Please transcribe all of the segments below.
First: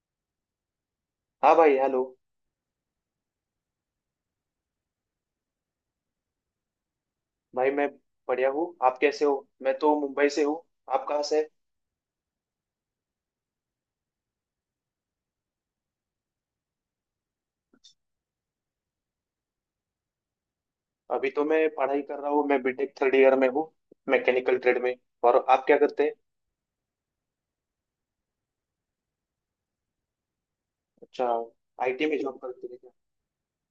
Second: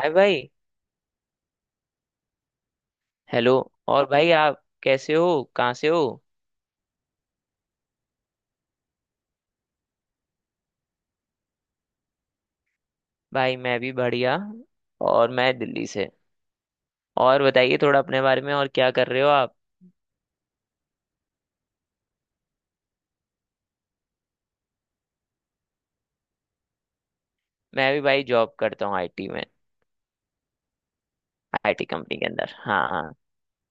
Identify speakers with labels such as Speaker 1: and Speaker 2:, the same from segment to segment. Speaker 1: हाय भाई।
Speaker 2: हाँ भाई, हेलो।
Speaker 1: हेलो। और भाई आप कैसे हो, कहाँ से हो?
Speaker 2: भाई मैं बढ़िया हूँ, आप कैसे हो? मैं तो मुंबई से हूँ, आप कहाँ से?
Speaker 1: भाई मैं भी बढ़िया, और मैं दिल्ली से। और बताइए थोड़ा अपने बारे में, और क्या कर रहे हो आप?
Speaker 2: अभी तो मैं पढ़ाई कर रहा हूँ, मैं बीटेक थर्ड ईयर में हूँ, मैकेनिकल ट्रेड में। और आप क्या करते हैं?
Speaker 1: मैं भी भाई जॉब करता हूँ, आईटी में।
Speaker 2: अच्छा,
Speaker 1: आईटी
Speaker 2: आईटी
Speaker 1: कंपनी
Speaker 2: में
Speaker 1: के
Speaker 2: जॉब
Speaker 1: अंदर,
Speaker 2: करते हैं
Speaker 1: हाँ
Speaker 2: क्या?
Speaker 1: हाँ।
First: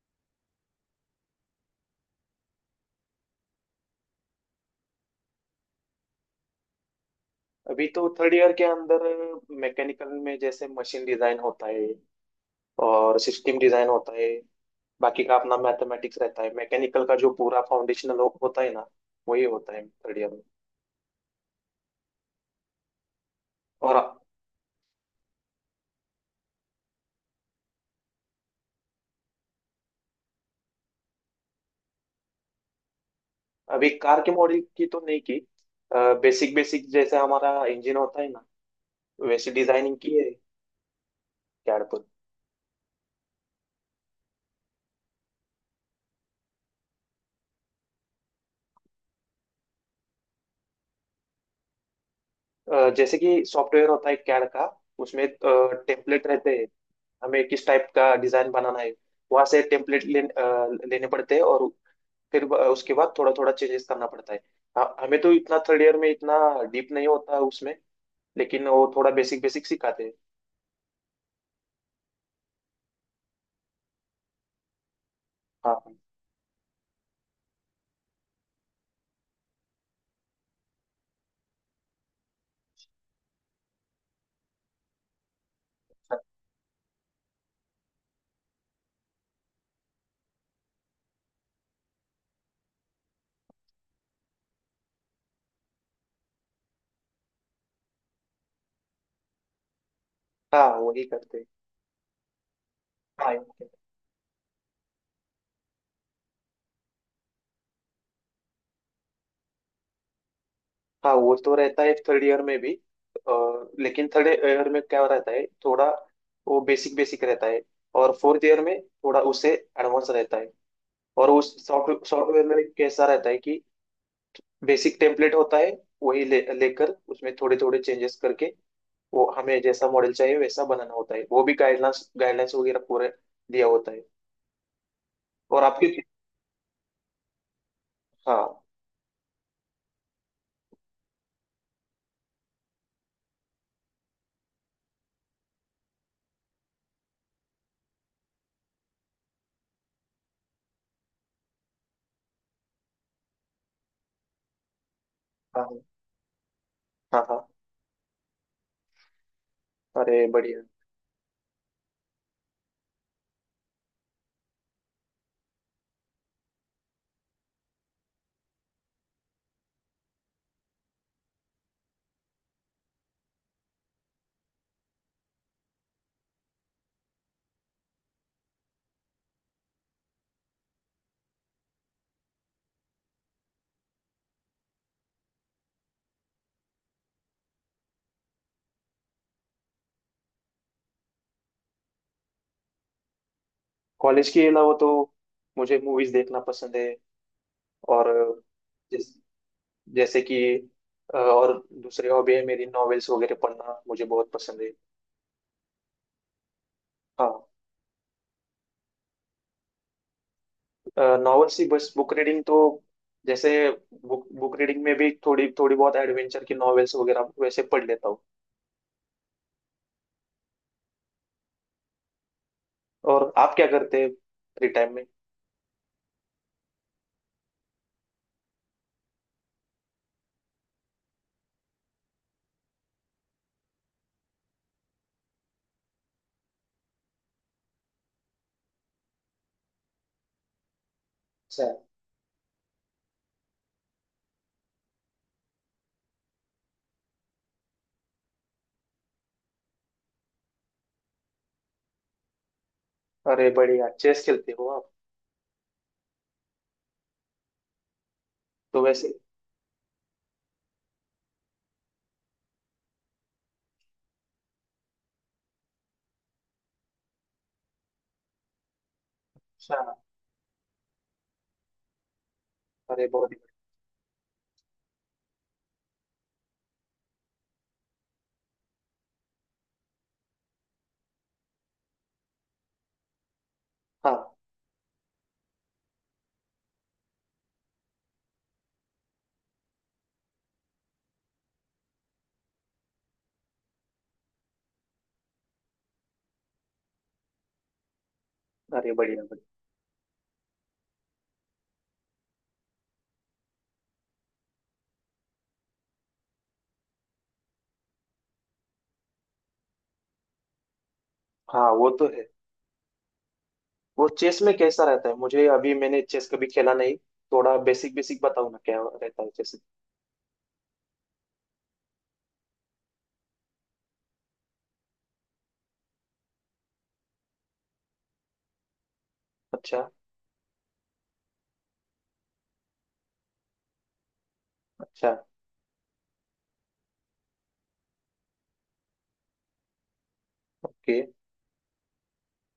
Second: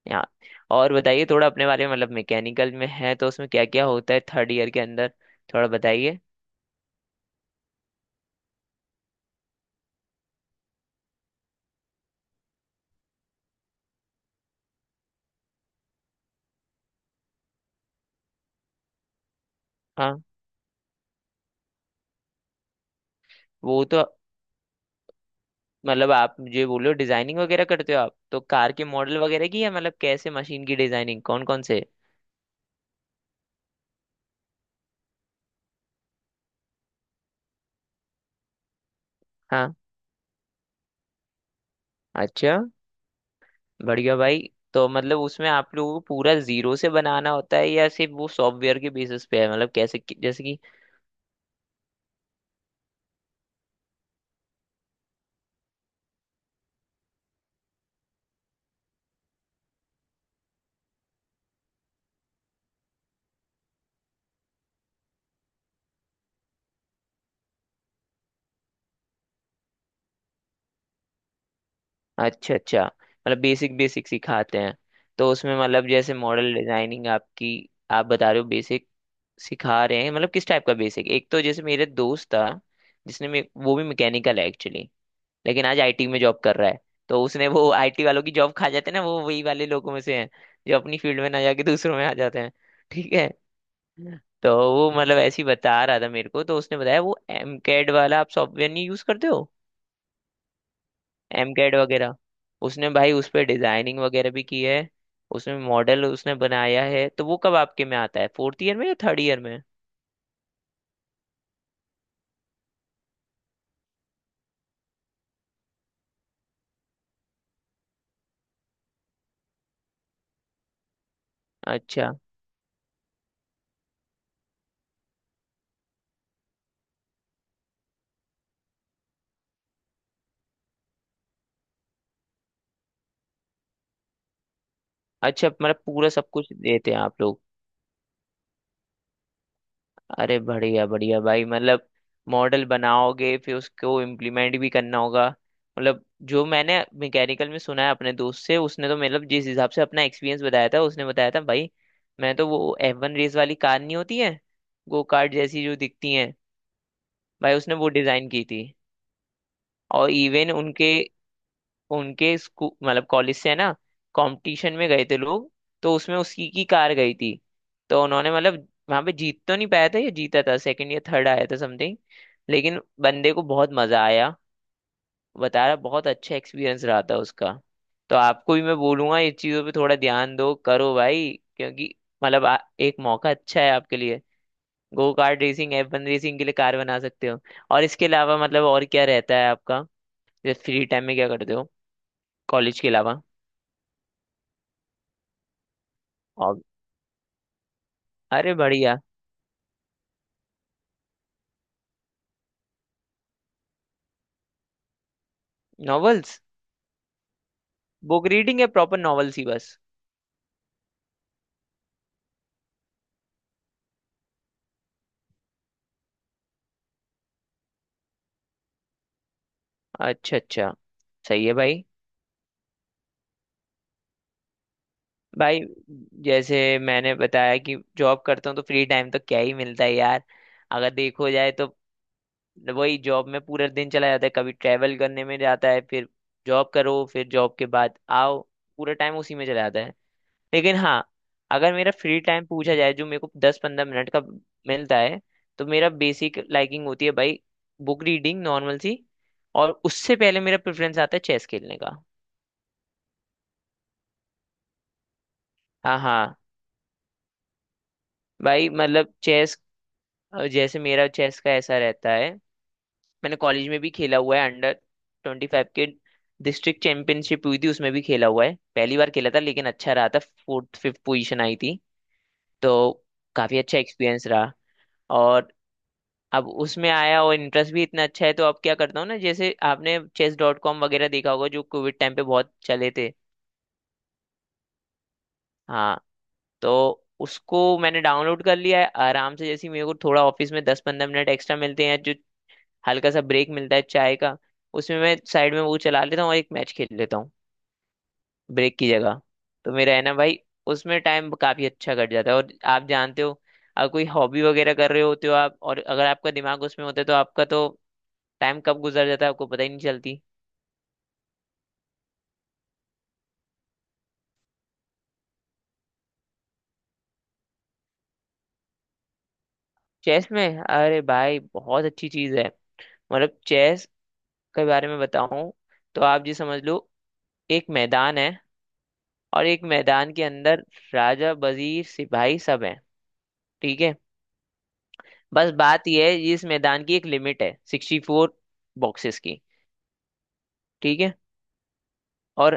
Speaker 1: यहाँ। और बताइए थोड़ा अपने बारे में, मतलब मैकेनिकल में है तो उसमें क्या क्या होता है थर्ड ईयर के अंदर, थोड़ा बताइए।
Speaker 2: अभी तो थर्ड ईयर के अंदर मैकेनिकल में जैसे मशीन डिजाइन होता है और सिस्टम डिजाइन होता है। बाकी का अपना मैथमेटिक्स रहता है, मैकेनिकल का जो पूरा फाउंडेशनल होता है ना, वही होता है थर्ड
Speaker 1: हाँ,
Speaker 2: ईयर में।
Speaker 1: वो
Speaker 2: और
Speaker 1: तो मतलब आप मुझे बोलो, डिजाइनिंग वगैरह करते हो आप तो कार के मॉडल वगैरह की, या मतलब कैसे मशीन की डिजाइनिंग, कौन कौन से?
Speaker 2: अभी कार के मॉडल की तो नहीं की। बेसिक बेसिक, जैसे हमारा इंजन होता है ना, वैसी
Speaker 1: हाँ।
Speaker 2: डिजाइनिंग की है, कैड पर।
Speaker 1: अच्छा, बढ़िया भाई। तो मतलब उसमें आप लोगों को पूरा जीरो से बनाना होता है या सिर्फ वो सॉफ्टवेयर के बेसिस पे है, मतलब कैसे जैसे कि।
Speaker 2: जैसे कि सॉफ्टवेयर होता है कैड का, उसमें टेम्पलेट रहते हैं। हमें किस टाइप का डिजाइन बनाना है, वहां से टेम्पलेट लेने पड़ते हैं, और फिर उसके बाद थोड़ा थोड़ा चेंजेस करना पड़ता है। हमें तो इतना थर्ड ईयर में इतना डीप नहीं होता है उसमें, लेकिन वो थोड़ा बेसिक बेसिक सिखाते हैं।
Speaker 1: अच्छा अच्छा, मतलब बेसिक बेसिक सिखाते हैं। तो उसमें मतलब
Speaker 2: हाँ।
Speaker 1: जैसे मॉडल डिजाइनिंग आपकी, आप बता रहे हो बेसिक सिखा रहे हैं, मतलब किस टाइप का बेसिक? एक तो जैसे मेरे दोस्त था, वो भी मैकेनिकल है एक्चुअली, लेकिन आज आईटी में
Speaker 2: हाँ,
Speaker 1: जॉब कर रहा है। तो उसने, वो आईटी वालों की जॉब खा जाते हैं ना, वो वही वाले लोगों में से हैं जो अपनी फील्ड में ना जाके दूसरों में आ जाते हैं। ठीक है। तो वो मतलब ऐसे ही बता रहा था मेरे को, तो उसने बताया वो एम कैड वाला आप सॉफ्टवेयर नहीं यूज करते हो,
Speaker 2: हाँ, वही करते हैं।
Speaker 1: एम कैड वगैरह? उसने भाई उस
Speaker 2: हाँ,
Speaker 1: पर
Speaker 2: okay।
Speaker 1: डिजाइनिंग वगैरह भी की है, उसमें मॉडल उसने बनाया है। तो वो कब आपके में आता है, फोर्थ ईयर में या थर्ड ईयर में?
Speaker 2: हाँ, वो तो रहता है थर्ड ईयर में भी। अ, लेकिन थर्ड ईयर में क्या रहता है, थोड़ा वो बेसिक बेसिक रहता है। और फोर्थ ईयर में थोड़ा उससे एडवांस रहता है। और उस सॉफ्टवेयर
Speaker 1: अच्छा
Speaker 2: सॉफ्टवेयर में कैसा रहता है कि बेसिक टेम्पलेट होता है। वही ले लेकर उसमें थोड़े थोड़े चेंजेस करके वो हमें जैसा मॉडल चाहिए वैसा बनाना होता है। वो भी गाइडलाइंस गाइडलाइंस वगैरह पूरे दिया होता है।
Speaker 1: अच्छा,
Speaker 2: और
Speaker 1: मतलब
Speaker 2: आपके?
Speaker 1: पूरा सब कुछ देते हैं आप लोग।
Speaker 2: हाँ।
Speaker 1: अरे बढ़िया बढ़िया भाई। मतलब मॉडल बनाओगे, फिर उसको इम्प्लीमेंट भी करना होगा। मतलब जो मैंने मैकेनिकल में सुना है अपने दोस्त से, उसने तो मतलब जिस हिसाब से अपना एक्सपीरियंस बताया था, उसने बताया था भाई। मैं तो, वो F1 रेस वाली कार नहीं होती है, गो कार्ट जैसी जो
Speaker 2: हाँ।
Speaker 1: दिखती हैं,
Speaker 2: हाँ। हाँ।
Speaker 1: भाई उसने वो डिजाइन की थी। और
Speaker 2: अरे
Speaker 1: इवन
Speaker 2: बढ़िया।
Speaker 1: उनके, उनके स्कूल मतलब कॉलेज से है ना, कंपटीशन में गए थे लोग। तो उसमें उसकी की कार गई थी। तो उन्होंने मतलब वहां पे जीत तो नहीं पाया था, या जीता था, सेकंड या थर्ड आया था समथिंग। लेकिन बंदे को बहुत मजा आया, बता रहा बहुत अच्छा एक्सपीरियंस रहा था उसका। तो आपको भी मैं बोलूंगा, इस चीजों पे थोड़ा ध्यान दो करो भाई, क्योंकि मतलब एक मौका अच्छा है आपके लिए। Go kart racing, F1 racing के लिए कार बना सकते हो। और इसके अलावा मतलब और क्या रहता है आपका, जैसे फ्री टाइम में क्या करते हो कॉलेज के अलावा?
Speaker 2: कॉलेज के अलावा तो मुझे मूवीज देखना पसंद है। और
Speaker 1: अरे बढ़िया।
Speaker 2: जैसे कि और दूसरी हॉबी है मेरी, नॉवेल्स वगैरह पढ़ना मुझे बहुत पसंद है।
Speaker 1: नॉवेल्स,
Speaker 2: हाँ।
Speaker 1: बुक रीडिंग है, प्रॉपर नॉवेल्स ही बस?
Speaker 2: नॉवेल्स ही बस, बुक रीडिंग तो जैसे, बुक बुक रीडिंग में भी थोड़ी थोड़ी बहुत एडवेंचर की नॉवेल्स वगैरह वैसे पढ़ लेता हूँ।
Speaker 1: अच्छा अच्छा, सही है भाई।
Speaker 2: और आप क्या करते हैं फ्री टाइम में?
Speaker 1: भाई, जैसे मैंने बताया कि जॉब करता हूँ तो फ्री टाइम तो क्या ही मिलता है यार, अगर देखो जाए तो। वही जॉब में पूरा दिन चला जाता है, कभी ट्रैवल करने में जाता है, फिर जॉब करो फिर जॉब के बाद आओ, पूरा टाइम उसी में चला जाता है। लेकिन हाँ,
Speaker 2: अच्छा।
Speaker 1: अगर मेरा फ्री टाइम पूछा जाए जो मेरे को 10-15 मिनट का मिलता है, तो मेरा बेसिक लाइकिंग होती है भाई बुक रीडिंग, नॉर्मल सी। और उससे पहले मेरा प्रेफरेंस आता है चेस खेलने का।
Speaker 2: अरे बढ़िया, चेस खेलते हो आप?
Speaker 1: हाँ हाँ भाई,
Speaker 2: तो वैसे।
Speaker 1: मतलब चेस। जैसे मेरा चेस का ऐसा रहता है, मैंने कॉलेज में भी खेला हुआ है, अंडर 25 के डिस्ट्रिक्ट चैंपियनशिप हुई थी उसमें भी खेला हुआ है। पहली बार खेला था लेकिन
Speaker 2: अच्छा।
Speaker 1: अच्छा रहा था, फोर्थ फिफ्थ पोजीशन आई थी। तो
Speaker 2: अरे बहुत ही
Speaker 1: काफी अच्छा एक्सपीरियंस रहा। और अब उसमें आया और इंटरेस्ट भी इतना अच्छा है, तो अब क्या करता हूँ ना, जैसे आपने Chess.com वगैरह देखा होगा जो कोविड टाइम पे बहुत चले थे।
Speaker 2: बढ़िया। हाँ।
Speaker 1: हाँ। तो उसको मैंने डाउनलोड कर लिया है आराम से, जैसे ही मेरे को थोड़ा ऑफिस में 10-15 मिनट एक्स्ट्रा मिलते हैं, जो हल्का सा ब्रेक मिलता है चाय का, उसमें मैं साइड में वो चला लेता हूँ और एक मैच खेल लेता हूँ ब्रेक की
Speaker 2: अरे
Speaker 1: जगह।
Speaker 2: बढ़िया बढ़िया।
Speaker 1: तो मेरा है ना भाई, उसमें टाइम काफी अच्छा कट जाता है। और आप जानते हो, अगर कोई हॉबी वगैरह कर रहे होते हो आप और अगर आपका दिमाग उसमें होता है, तो आपका तो टाइम कब गुजर जाता है आपको पता ही नहीं चलती।
Speaker 2: हाँ, वो तो है। वो चेस में कैसा रहता है, मुझे, अभी मैंने चेस कभी खेला नहीं, थोड़ा बेसिक बेसिक बताओ ना क्या रहता है चेस?
Speaker 1: चेस में, अरे भाई बहुत अच्छी चीज है। मतलब चेस के बारे में बताऊं तो आप जी समझ लो, एक मैदान है और एक
Speaker 2: अच्छा।
Speaker 1: मैदान के अंदर राजा, वजीर, सिपाही सब हैं। ठीक है।
Speaker 2: अच्छा।
Speaker 1: बस बात यह है, इस मैदान की एक लिमिट है, 64 बॉक्सेस की।
Speaker 2: ओके।
Speaker 1: ठीक है। और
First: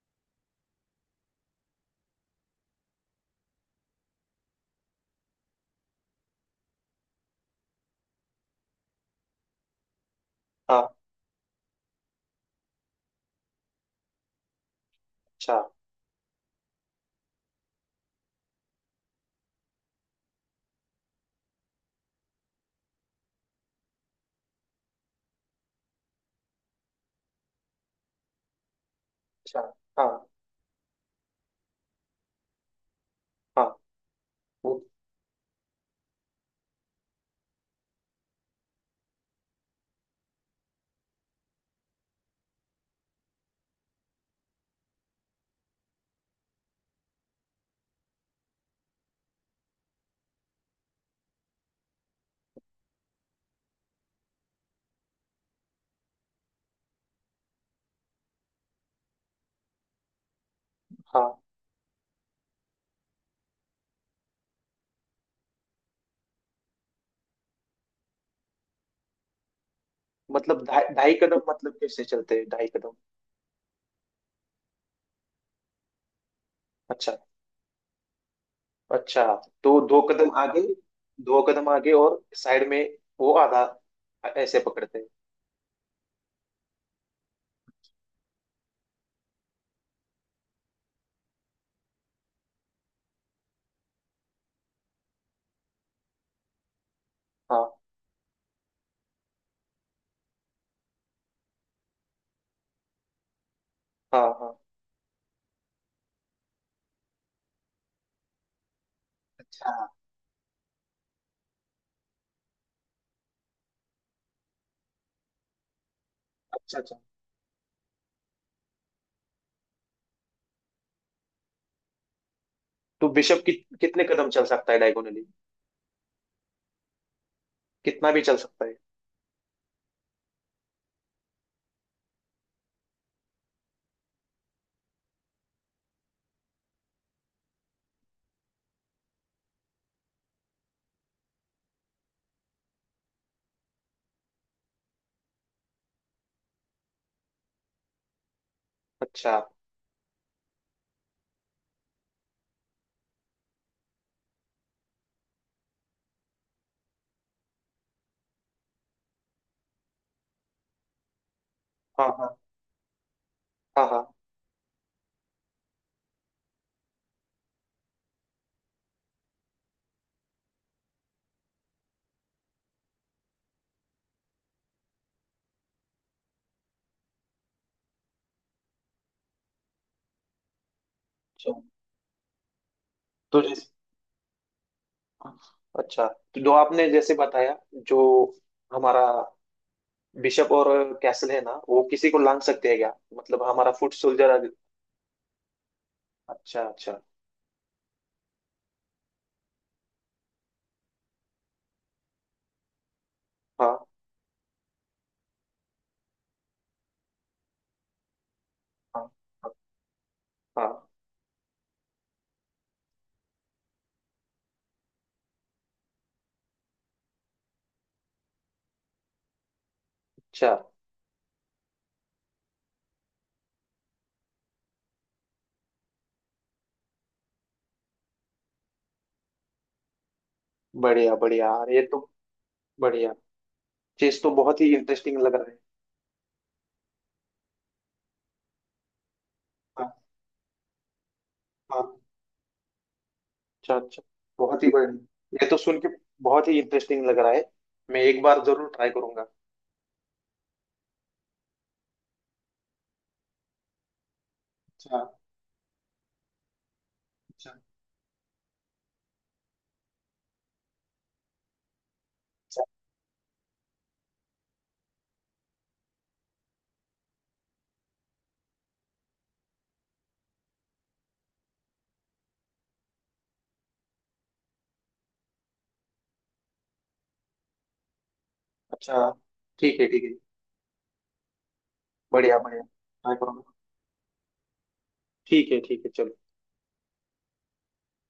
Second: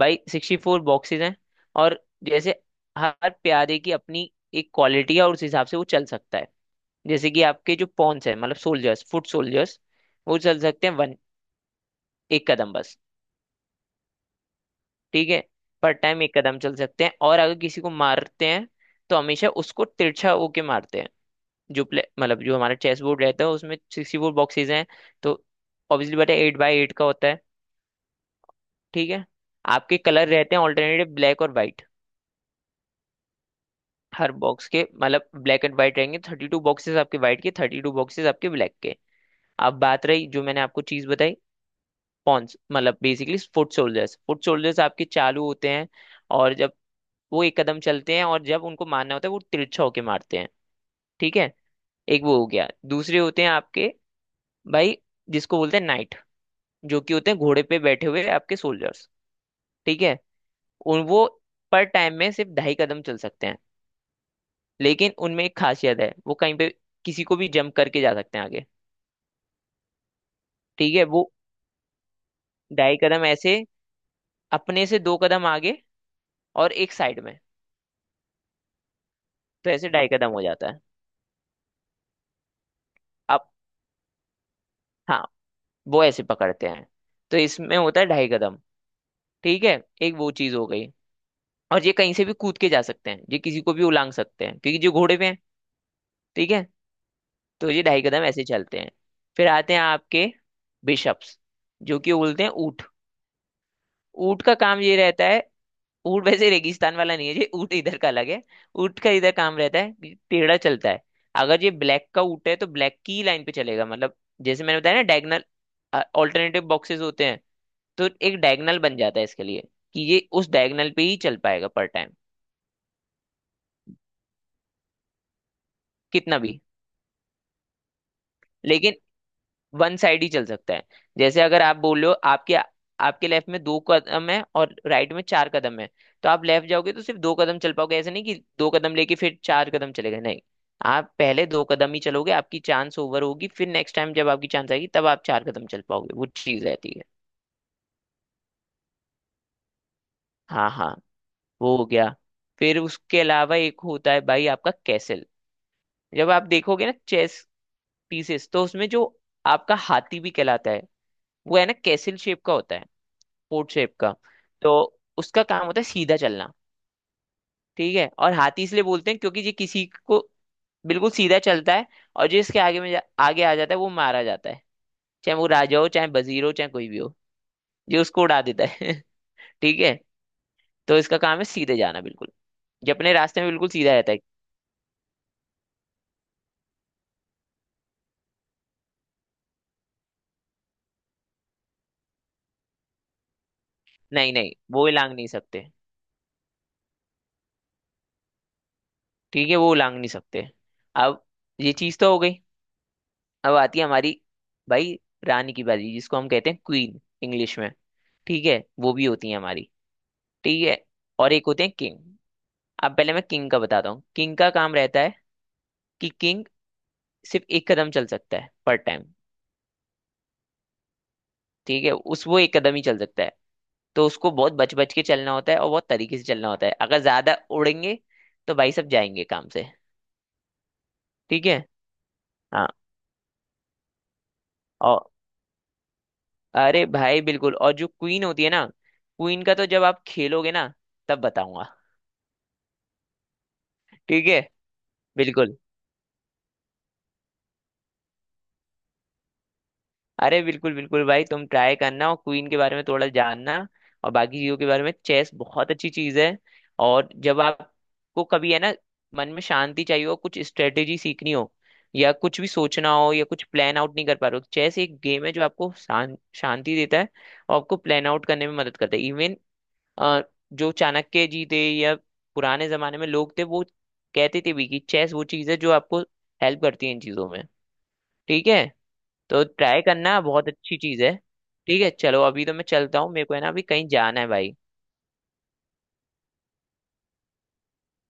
Speaker 1: भाई 64 बॉक्सेस हैं। और जैसे हर प्यादे की अपनी एक क्वालिटी है और उस हिसाब से वो चल सकता है। जैसे कि आपके जो पॉन्स है, मतलब सोल्जर्स, फुट सोल्जर्स, वो चल सकते
Speaker 2: हाँ।
Speaker 1: हैं वन, एक कदम बस। ठीक है।
Speaker 2: अच्छा।
Speaker 1: पर टाइम एक कदम चल सकते हैं, और अगर किसी को मारते हैं तो हमेशा उसको तिरछा होके मारते हैं। जो प्ले मतलब जो हमारा चेस बोर्ड रहता है, उसमें सिक्सटी फोर बॉक्सेज हैं। तो ऑब्वियसली बेटा 8x8 का होता है। ठीक है।
Speaker 2: अच्छा।
Speaker 1: आपके
Speaker 2: हाँ।
Speaker 1: कलर रहते हैं ऑल्टरनेटिव, ब्लैक और वाइट।
Speaker 2: हाँ।
Speaker 1: हर बॉक्स
Speaker 2: वो।
Speaker 1: के, मतलब ब्लैक एंड वाइट रहेंगे, 32 बॉक्सेज आपके वाइट के, 32 बॉक्सेज आपके ब्लैक के। अब बात रही जो मैंने आपको चीज बताई, पॉन्स मतलब basically foot soldiers, foot soldiers आपके चालू होते हैं। और जब वो एक कदम चलते हैं और जब उनको मारना होता है वो तिरछा होके मारते हैं। ठीक है। एक वो हो गया। दूसरे होते हैं आपके भाई जिसको बोलते हैं नाइट, जो कि होते हैं घोड़े पे बैठे हुए आपके सोल्जर्स। ठीक है। उन वो
Speaker 2: हाँ।
Speaker 1: पर टाइम में सिर्फ ढाई कदम चल सकते हैं। लेकिन उनमें एक खासियत है, वो कहीं पे किसी को भी जंप करके जा सकते हैं आगे।
Speaker 2: मतलब ढाई
Speaker 1: ठीक है।
Speaker 2: ढाई
Speaker 1: वो
Speaker 2: कदम, मतलब कैसे चलते हैं ढाई कदम?
Speaker 1: ढाई कदम ऐसे, अपने से दो कदम आगे और एक
Speaker 2: अच्छा।
Speaker 1: साइड में,
Speaker 2: अच्छा,
Speaker 1: तो
Speaker 2: तो
Speaker 1: ऐसे
Speaker 2: दो
Speaker 1: ढाई
Speaker 2: कदम
Speaker 1: कदम हो
Speaker 2: आगे।
Speaker 1: जाता है।
Speaker 2: दो कदम आगे और साइड में, वो
Speaker 1: अब
Speaker 2: आधा, ऐसे पकड़ते हैं।
Speaker 1: हाँ, वो ऐसे पकड़ते हैं। तो इसमें होता है ढाई कदम। ठीक है। एक वो चीज हो गई। और ये कहीं से भी कूद के जा सकते हैं, ये किसी को भी उलांग सकते हैं क्योंकि जो घोड़े पे हैं। ठीक है।
Speaker 2: हाँ।
Speaker 1: तो ये ढाई कदम ऐसे चलते हैं। फिर आते हैं आपके बिशप्स, जो कि बोलते हैं ऊँट।
Speaker 2: हाँ।
Speaker 1: ऊँट का
Speaker 2: हाँ।
Speaker 1: काम ये रहता है, ऊँट वैसे रेगिस्तान वाला नहीं है, ये ऊँट इधर का अलग है। ऊँट का इधर काम
Speaker 2: अच्छा।
Speaker 1: रहता है कि टेढ़ा चलता है। अगर ये ब्लैक का ऊँट है तो ब्लैक की लाइन पे चलेगा, मतलब जैसे मैंने बताया ना, डायगनल ऑल्टरनेटिव
Speaker 2: अच्छा। अच्छा।
Speaker 1: बॉक्सेस होते हैं। तो एक डायगनल बन जाता है इसके लिए कि ये उस डायगनल पे ही चल पाएगा पर टाइम।
Speaker 2: तो बिशप कितने कदम चल सकता है डायगोनली?
Speaker 1: कितना भी,
Speaker 2: कितना भी चल सकता है?
Speaker 1: लेकिन वन साइड ही चल सकता है। जैसे अगर आप बोल रहे हो आपके, आपके लेफ्ट में दो कदम है और राइट में चार कदम है, तो आप लेफ्ट जाओगे तो सिर्फ दो कदम चल पाओगे। ऐसे नहीं कि दो कदम लेके फिर चार कदम चले गए, नहीं। आप पहले दो कदम ही चलोगे, आपकी चांस ओवर होगी, फिर नेक्स्ट टाइम जब आपकी चांस आएगी तब आप चार कदम चल पाओगे, वो चीज रहती है।
Speaker 2: अच्छा।
Speaker 1: हाँ हाँ। वो हो गया। फिर उसके अलावा एक होता है भाई आपका कैसल। जब आप देखोगे ना चेस पीसेस, तो उसमें जो आपका हाथी भी कहलाता है, वो है ना
Speaker 2: हाँ।
Speaker 1: कैसल
Speaker 2: हाँ।
Speaker 1: शेप का होता है, पोर्ट
Speaker 2: हाँ।
Speaker 1: शेप
Speaker 2: हाँ।
Speaker 1: का। तो उसका काम होता है सीधा चलना। ठीक है। और हाथी इसलिए बोलते हैं क्योंकि ये किसी को बिल्कुल सीधा चलता है, और जिसके आगे में आगे आ जाता है वो मारा जाता है। चाहे वो राजा हो, चाहे वजीर हो, चाहे कोई भी हो, ये उसको उड़ा देता है ठीक है। तो इसका काम है
Speaker 2: अच्छा।
Speaker 1: सीधे जाना बिल्कुल। ये अपने रास्ते
Speaker 2: तो
Speaker 1: में
Speaker 2: जैसे,
Speaker 1: बिल्कुल सीधा रहता है।
Speaker 2: अच्छा, तो जो आपने जैसे बताया, जो हमारा बिशप और कैसल है ना, वो किसी को लांग सकते हैं क्या? मतलब हमारा फुट
Speaker 1: नहीं
Speaker 2: सोल्जर।
Speaker 1: नहीं, वो लांग नहीं सकते।
Speaker 2: अच्छा, अच्छा।
Speaker 1: ठीक है, वो लांग नहीं सकते। अब ये चीज तो हो गई। अब
Speaker 2: हाँ।
Speaker 1: आती है हमारी भाई रानी की बारी, जिसको हम कहते हैं क्वीन इंग्लिश में। ठीक है, वो भी
Speaker 2: हाँ।
Speaker 1: होती है हमारी। ठीक है।
Speaker 2: हाँ।
Speaker 1: और एक होते हैं किंग। अब पहले मैं किंग का बताता हूँ, किंग का काम रहता है कि किंग सिर्फ एक कदम चल सकता है पर टाइम।
Speaker 2: अच्छा।
Speaker 1: ठीक है। उस वो एक कदम ही चल सकता है। तो उसको बहुत बच बच के चलना होता है और बहुत तरीके से चलना होता है, अगर ज्यादा उड़ेंगे तो भाई सब जाएंगे काम से।
Speaker 2: बढ़िया बढ़िया
Speaker 1: ठीक है।
Speaker 2: यार, ये तो
Speaker 1: हाँ।
Speaker 2: बढ़िया चीज तो, बहुत ही
Speaker 1: और
Speaker 2: इंटरेस्टिंग लग रहा है।
Speaker 1: अरे भाई बिल्कुल। और जो क्वीन होती है ना, क्वीन का तो जब
Speaker 2: हाँ।
Speaker 1: आप खेलोगे ना तब बताऊंगा।
Speaker 2: हाँ। अच्छा, अच्छा।
Speaker 1: ठीक है,
Speaker 2: बहुत ही बढ़िया, ये
Speaker 1: बिल्कुल।
Speaker 2: तो सुन के बहुत ही इंटरेस्टिंग लग रहा है। मैं एक बार जरूर ट्राई करूंगा।
Speaker 1: अरे बिल्कुल बिल्कुल भाई, तुम ट्राई करना और क्वीन के बारे में थोड़ा जानना। और बाकी चीजों के बारे में,
Speaker 2: अच्छा।
Speaker 1: चेस बहुत अच्छी चीज है। और जब
Speaker 2: अच्छा।
Speaker 1: आपको कभी है ना मन में शांति चाहिए हो, कुछ स्ट्रेटेजी सीखनी हो या कुछ भी
Speaker 2: अच्छा।
Speaker 1: सोचना हो, या कुछ प्लान आउट नहीं कर पा रहे हो, चेस एक गेम है जो आपको शांति देता है। और आपको प्लान आउट करने में मदद करता है इवन। जो चाणक्य जी थे या पुराने जमाने में लोग थे, वो कहते थे भी कि चेस वो चीज है जो आपको हेल्प करती है इन चीजों में। ठीक है।
Speaker 2: अच्छा।
Speaker 1: तो
Speaker 2: ठीक
Speaker 1: ट्राई
Speaker 2: है, ठीक है।
Speaker 1: करना, बहुत अच्छी चीज है। ठीक है चलो,
Speaker 2: बढ़िया
Speaker 1: अभी तो
Speaker 2: बढ़िया,
Speaker 1: मैं चलता हूँ,
Speaker 2: ट्राई
Speaker 1: मेरे को है
Speaker 2: करूंगा।
Speaker 1: ना अभी कहीं जाना है भाई।
Speaker 2: ठीक है, ठीक है, चलो।